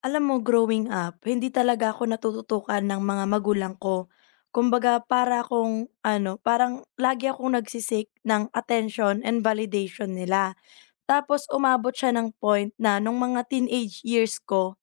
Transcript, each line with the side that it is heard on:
left: Alam mo, growing up, hindi talaga ako natututukan ng mga magulang ko. Kumbaga, para akong, ano, parang lagi akong nagsisik ng attention and validation nila. Tapos, umabot siya ng point na nung mga teenage years ko.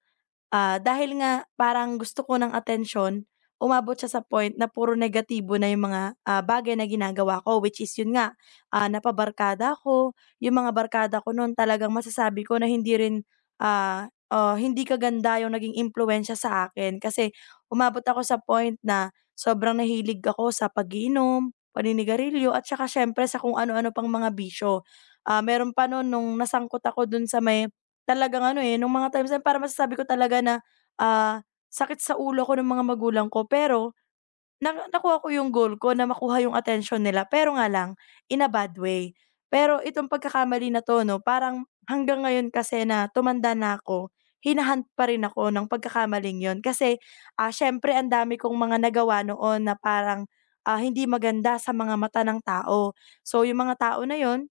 left: Dahil nga parang gusto ko ng atensyon, umabot siya sa point na puro negatibo na yung mga, bagay na ginagawa ko, which is yun nga, napabarkada ko yung mga barkada ko nun. Talagang masasabi ko na hindi rin, hindi kaganda yung naging impluwensiya sa akin. Kasi umabot ako sa point na sobrang nahilig ako sa pag-iinom, paninigarilyo at saka siyempre sa kung ano-ano pang mga bisyo. Meron pa nun nung nasangkot ako dun sa may. Talagang ano, eh, nung mga times na yun, parang masasabi ko talaga na, ah, sakit sa ulo ko ng mga magulang ko, pero na nakuha ko yung goal ko na makuha yung attention nila, pero nga lang in a bad way. Pero itong pagkakamali na 'to 'no, parang hanggang ngayon kasi na tumanda na ako, hina-hunt pa rin ako ng pagkakamaling yon, kasi, siyempre ang dami kong mga nagawa noon na parang, hindi maganda sa mga mata ng tao. So yung mga tao na yon,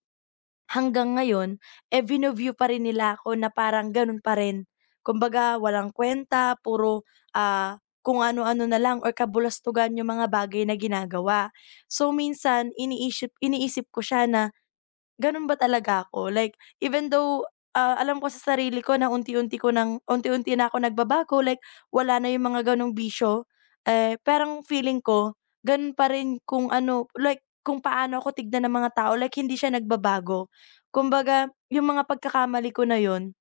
left: hanggang ngayon, eh, vino-view pa rin nila ako na parang gano'n pa rin. Kumbaga walang kwenta, puro, kung ano-ano na lang or kabulastugan yung mga bagay na ginagawa. So minsan iniisip iniisip ko siya na gano'n ba talaga ako? Like, even though, alam ko sa sarili ko na unti-unti ko ng unti-unti na ako nagbabago, like wala na yung mga gano'ng bisyo, eh, parang feeling ko gano'n pa rin kung ano, like kung paano ako tignan ng mga tao, like hindi siya nagbabago. Kumbaga, yung mga pagkakamali ko na yun,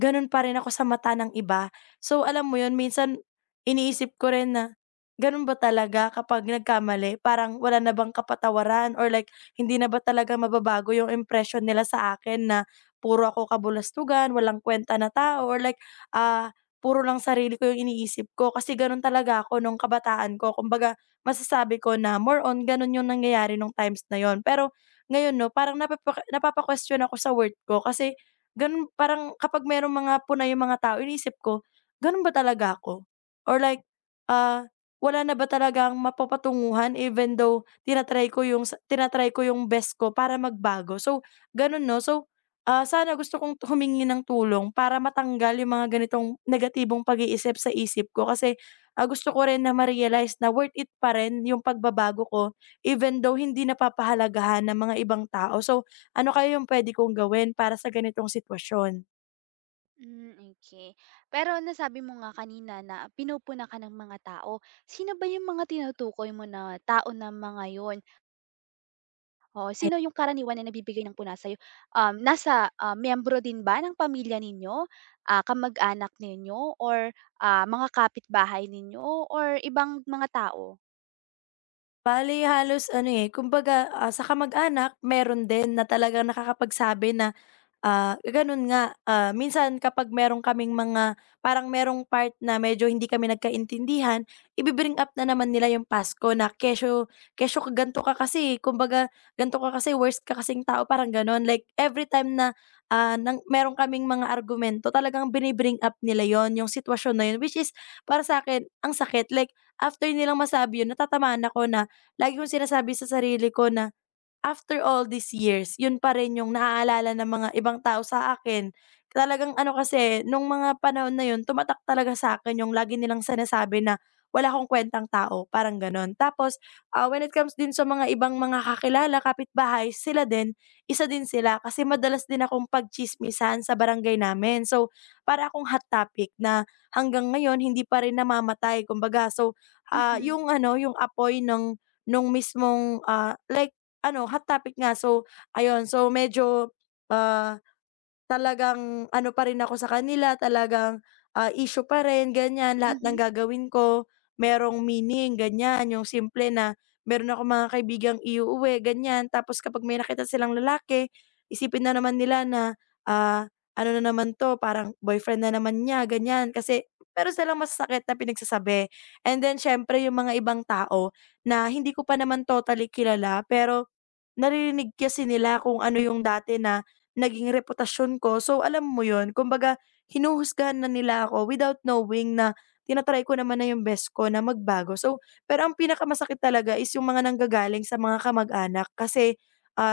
left: gano'n pa rin ako sa mata ng iba. So, alam mo 'yun, minsan iniisip ko rin na gano'n ba talaga kapag nagkamali? Parang wala na bang kapatawaran, or like hindi na ba talaga mababago yung impression nila sa akin na puro ako kabulastugan, walang kwenta na tao, or like, ah, puro lang sarili ko yung iniisip ko, kasi gano'n talaga ako nung kabataan ko. Kumbaga, masasabi ko na more on gano'n yung nangyayari nung times na yon. Pero ngayon 'no, parang napapa-question ako sa worth ko, kasi ganun, parang kapag merong mga puna yung mga tao, iniisip ko, ganun ba talaga ako? Or like, ah, wala na ba talagang mapapatunguhan even though tina ko yung best ko para magbago? So, ganun 'no. So, sana, gusto kong humingi ng tulong para matanggal yung mga ganitong negatibong pag-iisip sa isip ko, kasi, gusto ko rin na ma-realize na worth it pa rin yung pagbabago ko even though hindi napapahalagahan ng mga ibang tao. So, ano kaya yung puwede kong gawin para sa ganitong sitwasyon?
right: Hmm, okay. Pero nasabi mo nga kanina na pinupuna ka ng mga tao. Sino ba yung mga tinutukoy mo na tao na mga yon o
left: Ay.
right: sino yung karaniwan na nagbibigay ng puna sa'yo? Nasa, miyembro din ba ng pamilya ninyo, kamag-anak ninyo or, mga kapitbahay ninyo or ibang mga tao?
left: Bale halos ano, eh, kumbaga, sa kamag-anak meron din na talagang nakakapagsabi na... Gano'n nga, minsan kapag meron kaming mga, parang merong part na medyo hindi kami nagkaintindihan, ibi-bring up na naman nila yung Pasko na, "Kesyo kesyo ka gan'to ka kasi, kumbaga gan'to ka kasi, worst ka kasing tao," parang gano'n. Like every time na, ng meron kaming mga argumento, talagang binibring up nila yon, yung sitwasyon na 'yun, which is para sa akin ang sakit. Like after nilang masabi 'yun, natatamaan ako na lagi kong sinasabi sa sarili ko na after all these years, yun pa rin yung naaalala ng mga ibang tao sa akin. Talagang ano kasi, nung mga panahon na yun, tumatak talaga sa akin yung lagi nilang sinasabi na, "Wala akong kuwentang tao," parang gano'n. Tapos, when it comes din sa mga ibang mga kakilala, kapitbahay, sila din, isa din sila, kasi madalas din akong pagtsismisan sa barangay namin. So, para akong hot topic na hanggang ngayon hindi pa rin namamatay, kumbaga. So,
right: Mm,
left: yung ano, yung apoy ng nung mismong, like, ano, hot topic nga. So, ayun. So, medyo, ah, talagang ano pa rin ako sa kanila, talagang, issue pa rin, ganyan. Lahat ng
right: mhm.
left: gagawin ko merong meaning, ganyan. Yung simple na meron akong mga kaibigang iuuwi, ganyan. Tapos kapag may nakita silang lalaki, isipin na naman nila na, ah, ano na naman 'to, parang boyfriend na naman niya, ganyan. Kasi pero silang masasakit na pinagsasabi. And then siyempre yung mga ibang tao na hindi ko pa naman totally kilala, pero naririnig kasi nila kung ano yung dati na naging reputasyon ko. So, alam mo yun, kumbaga hinuhusgahan na nila ako without knowing na tina ko naman na yung best ko na magbago. So, pero ang pinakamasakit talaga is yung mga nanggagaling sa mga kamag-anak, kasi,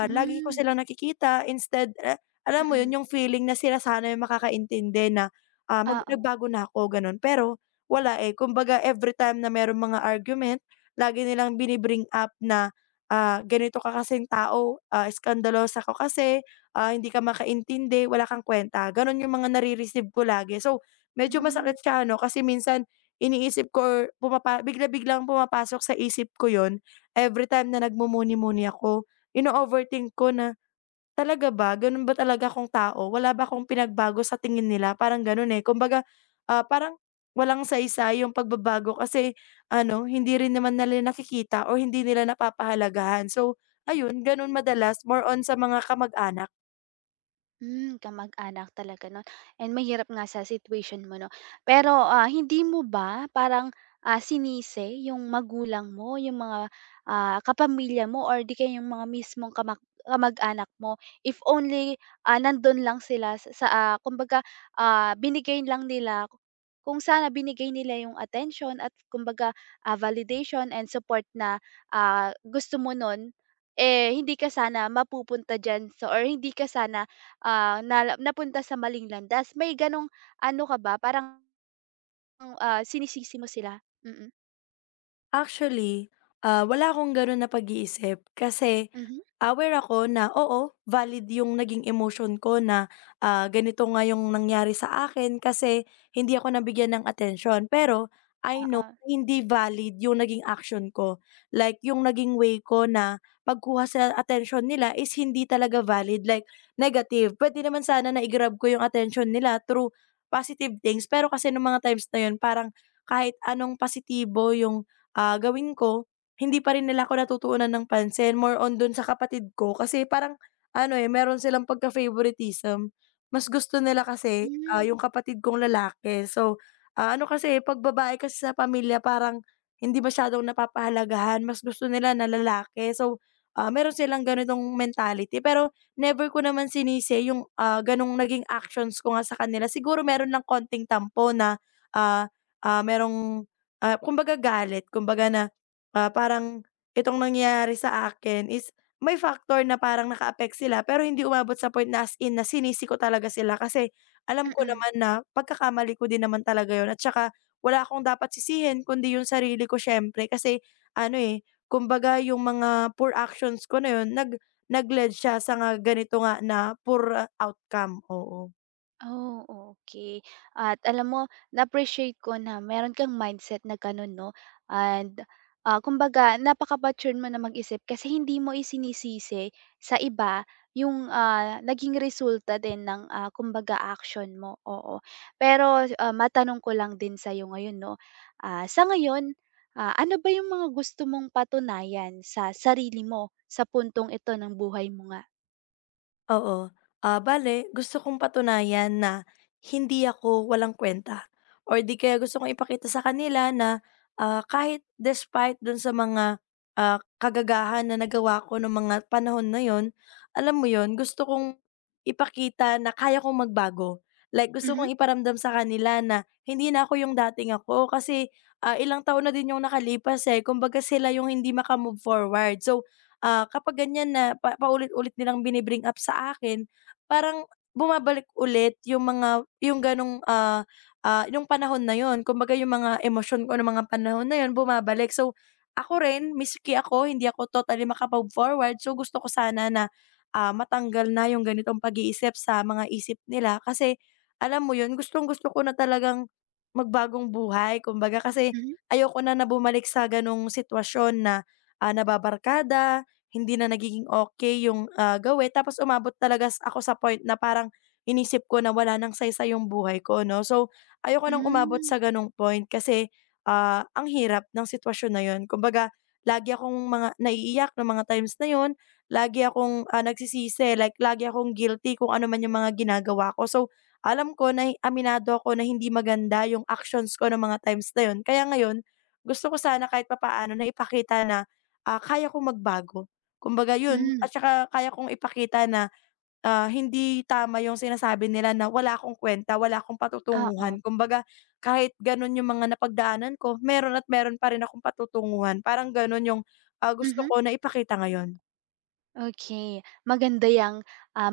right: Hmm,
left: lagi ko
right: mm.
left: silang nakikita, instead eh alam mo yun,
right: Mm-mm.
left: yung feeling na sila sana yung makakaintindi na, ah, mag
right: Oo,
left: nagbago na ako, ganun. Pero wala, eh. Kumbaga everytime na merong mga argument, lagi nilang bini-bring up na, ganito ka kasing tao, iskandalosa ka kasi, hindi ka makaintindi, wala kang kuwenta. Gano'n yung mga nare-receive ko lagi. So, medyo
right: hmm.
left: masakit siya 'no, kasi minsan iniisip ko, or bigla-biglang pumapasok sa isip ko yon every time na nagmumuni-muni ako. Ino-overthink ko na talaga ba? Gano'n ba talaga akong tao? Wala ba akong pinagbago sa tingin nila? Parang gano'n, eh. Kumbaga, parang walang saysay yung pagbabago, kasi ano, hindi rin naman nila nakikita, or hindi nila napapahalagahan. So ayun, gano'n madalas, more on sa mga kamag-anak.
right: Hmm, kamag-anak talaga 'no, and mahirap nga sa situation mo 'no. Pero, hindi mo ba parang, sinisi yung magulang mo, yung mga, kapamilya mo or 'di kaya yung mga mismong kamag-anak mo if only, nandun lang sila sa, kumbaga, binigay lang nila kung sana binigay nila yung attention at kumbaga, validation and support na, gusto mo nun, eh, hindi ka sana mapupunta diyan so or hindi ka sana. Na napunta sa maling landas. May gano'ng ano ka ba parang, sinisisi mo sila? Mm.
left: Actually, wala akong gano'n na pag-iisip, kasi
right: Mhm.
left: aware ako na oo, valid yung naging emotion ko na, ganito nga yung nangyari sa akin, kasi hindi ako nabigyan ng attention. Pero I know
right: Oo.
left: na hindi valid yung naging action ko. Like yung naging way ko na pagkuha sa attention nila is hindi talaga valid, like negative. Pwede naman sana na i-grab ko yung attention nila through positive things, pero kasi nung mga times na yun, parang kahit anong positibo yung gawin ko, hindi pa rin nila ako natutuunan ng pansin, more on dun sa kapatid ko, kasi parang ano, eh, meron silang pagka-favoritism. Mas gusto nila kasi,
right: Hmm, mm.
left: yung kapatid kong lalaki. So, ano kasi, 'pag babae kasi sa pamilya, parang hindi masyadong napapahalagahan, mas gusto nila na lalaki. So, meron silang ganitong mentality, pero never ko naman sinisi yung, ganong naging actions ko nga sa kanila. Siguro meron lang konting tampo na, ah, merong, kumbaga galit, kumbaga na, parang itong nangyari sa akin is may factor na parang naka-affect sila, pero hindi umabot sa point na as in na sinisi ko talaga sila, kasi alam ko
right: Mm-mm.
left: naman na pagkakamali ko din naman talaga yun, at saka wala akong dapat sisihin kundi yung sarili ko siyempre, kasi ano, eh, kumbaga yung mga poor actions ko na yun, nag-led siya sa, nga ganito nga na poor, outcome, oo.
right: Oh, okay. At alam mo, na-appreciate ko na meron kang mindset na gano'n 'no, and, kumbaga napaka-mature mo na mag-isip kasi hindi mo isinisisi sa iba yung, naging resulta din ng, kumbaga action mo, oo. Pero, matanong ko lang din sa'yo ngayon 'no, sa ngayon, ano ba yung mga gusto mong patunayan sa sarili mo sa puntong ito ng buhay mo nga?
left: Oo. Bale gusto kong patunayan na hindi ako walang kwenta, or 'di kaya gusto kong ipakita sa kanila na, kahit despite dun sa mga, kagagahan na nagawa ko nung mga panahon na yon, alam mo yon, gusto kong ipakita na kaya kong magbago. Like gusto
right: Mhm,
left: kong iparamdam sa kanila na hindi na ako yung dating ako, kasi, ilang taon na din yung nakalipas, eh, kumbaga sila yung hindi makamove forward. So, kapag ganyan na paulit-ulit nilang binibring up sa akin, parang bumabalik ulit yung mga, yung ganong, ah, yung panahon na yun. Kumbaga yung mga emosyon ko ng mga panahon na yun bumabalik. So, ako rin miski ako hindi ako totally makapag forward, so gusto ko sana na, matanggal na yung ganitong pag-iisip sa mga isip nila, kasi alam mo yun, gustong-gusto ko na talagang magbagong buhay, kumbaga, kasi
right: mhm.
left: ayoko na na bumalik sa ganong sitwasyon na, nababarkada, hindi na nagiging okay yung, gawin, tapos umabot talaga ako sa point na parang inisip ko na wala nang saysay yung buhay ko 'no. So, ayoko nang umabot
right: Hmm,
left: sa gano'ng point, kasi, ang hirap ng sitwasyon na yun. Kumbaga lagi akong mga naiiyak nung mga times na yun, lagi akong, nagsisisi, like lagi akong guilty kung ano man yung mga ginagawa ko. So, alam ko na aminado ako na hindi maganda yung actions ko nung mga times na yun. Kaya ngayon gusto ko sana kahit papaano na ipakita na, kaya kong magbago. Kumbaga yun,
right: hmm,
left: at saka kaya kong ipakita na, hindi tama yung sinasabi nila na wala akong kwenta, wala akong
right: oo.
left: patutunguhan. Kumbaga kahit ganun yung mga napagdaanan ko, meron at meron pa rin akong patutunguhan. Parang ganun yung, gusto
right: Mhm,
left: ko na ipakita ngayon.
right: okay. Maganda yung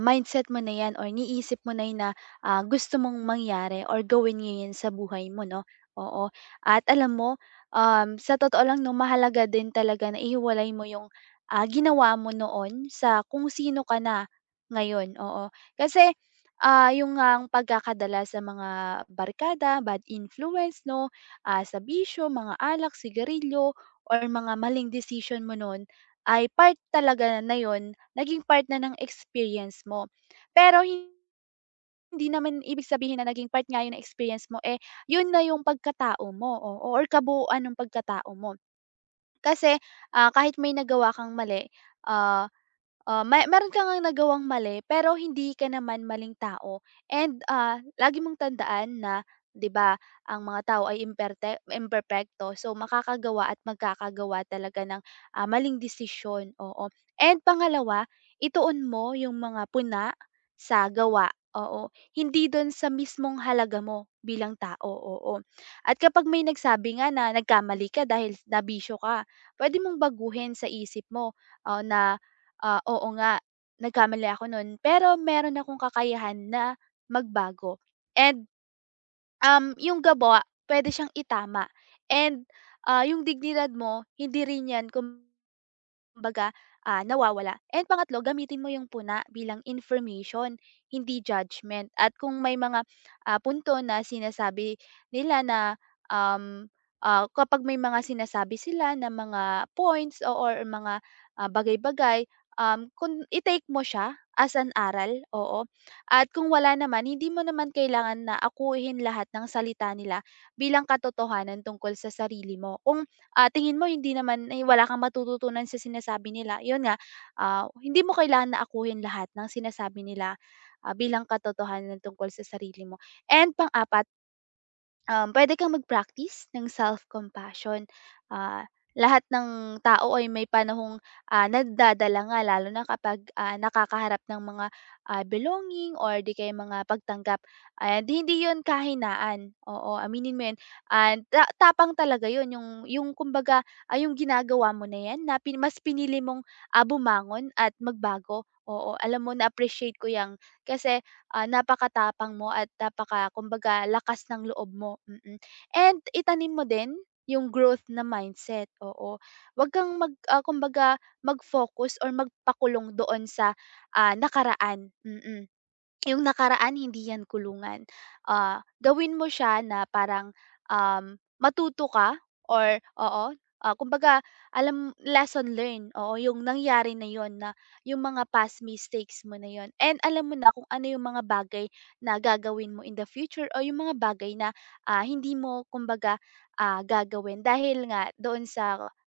right: mindset mo na 'yan or iniisip mo na 'yan na, gusto mong mangyari or gawin ngayon sa buhay mo 'no, oo. At alam mo, sa totoo lang 'no, mahalaga din talaga na ihiwalay mo yung, ginawa mo noon sa kung sino ka na ngayon, oo. Kasi, yung ang pagkakadala sa mga barkada, bad influence 'no, sa bisyo, mga alak, sigarilyo or mga maling decision mo noon, ay part talaga na yun, naging part na ng experience mo. Pero hindi naman ibig sabihin na naging part nga yun ng experience mo, eh, yun na yung pagkatao mo, oo, or kabuuan ng pagkatao mo. Kasi, kahit may nagawa kang mali, ah may meron ka ngang nagawang mali pero hindi ka naman maling tao, and, lagi mong tandaan na 'di ba, ang mga tao ay imperpekto. So, makakagawa at magkakagawa talaga ng, maling desisyon, oo. And pangalawa, ituon mo yung mga puna sa gawa, oo. Hindi dun sa mismong halaga mo bilang tao, oo. At kapag may nagsabi nga na nagkamali ka dahil nabisyo ka, pwede mong baguhin sa isip mo, na oo nga, nagkamali ako nun, pero meron akong kakayahan na magbago, and, yung puwede siyang itama, and, yung dignidad mo hindi rin 'yan kumbaga, nawawala. And pangatlo, gamitin mo yung puna bilang information, hindi judgment. At kung may mga punto na sinasabi nila na, um, kapag may mga sinasabi sila na mga points o or mga, bagay-bagay, kung i-take mo siya as an aral, oo. At kung wala naman, hindi mo naman kailangan na akuhin lahat ng salita nila bilang katotohanan tungkol sa sarili mo. Kung, tingin mo hindi naman ay wala kang matututunan sa sinasabi nila, yun nga, hindi mo kailangan na akuhin lahat ng sinasabi nila, bilang katotohanan tungkol sa sarili mo. And pang-apat, puwede kang mag-practice ng self-compassion. Ah, Lahat ng tao ay may panahong, nagdadala nga lalo na kapag, nakakaharap ng mga, belonging or di kay mga pagtanggap. And hindi 'yun kahinaan, oo, aminin mo 'yun. And tapang talaga 'yun, yung kumbaga, yung ginagawa mo na 'yan na mas pinili mong, bumangon at magbago, oo. Alam mo, na-appreciate ko 'yang kasi, napakatapang mo at napaka kumbaga lakas ng loob mo. Mm. Mm. And itanim mo din yung growth na mindset, oo. Wag kang mag kumbaga mag-focus or magpakulong doon sa, nakaraan. Mm. Mm. Yung nakaraan hindi yan kulungan. Gawin mo siya na parang, matuto ka or oo, kumbaga alam lesson learned, oo, yung nangyari na yon, na yung mga past mistakes mo na yon, and alam mo na kung ano yung mga bagay na gagawin mo in the future o yung mga bagay na, hindi mo kumbaga, gagawin dahil nga doon sa,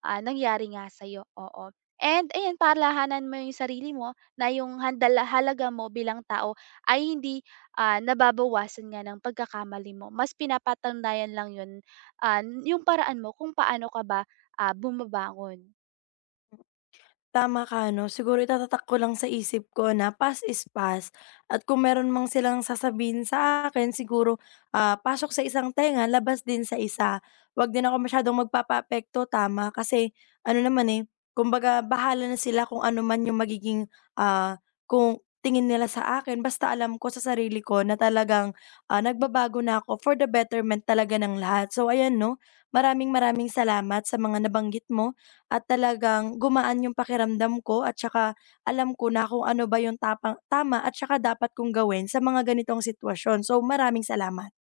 right: nangyari nga sa'yo, oo. And ayan, parlahanan mo yung sarili mo na yung halaga mo bilang tao ay hindi, nababawasan nga ng pagkakamali mo. Mas pinapatanayan lang 'yun, yung paraan mo kung paano ka ba, bumabangon.
left: Tama ka 'no, siguro itatatak ko lang sa isip ko na past is past, at kung meron mang silang sasabihin sa akin, siguro, pasok sa isang tenga, labas din sa isa. 'Wag din ako masyadong magpapapekto, tama, kasi ano naman, eh, kumbaga bahala na sila kung ano man yung magiging, ah, kung tingin nila sa akin, basta alam ko sa sarili ko na talagang, nagbabago na ako for the betterment talaga ng lahat. So ayan 'no, maraming maraming salamat sa mga nabanggit mo, at talagang gumaan yung pakiramdam ko, at saka alam ko na kung ano ba yung tapang, tama, at saka dapat kong gawin sa mga ganitong sitwasyon. So, maraming salamat.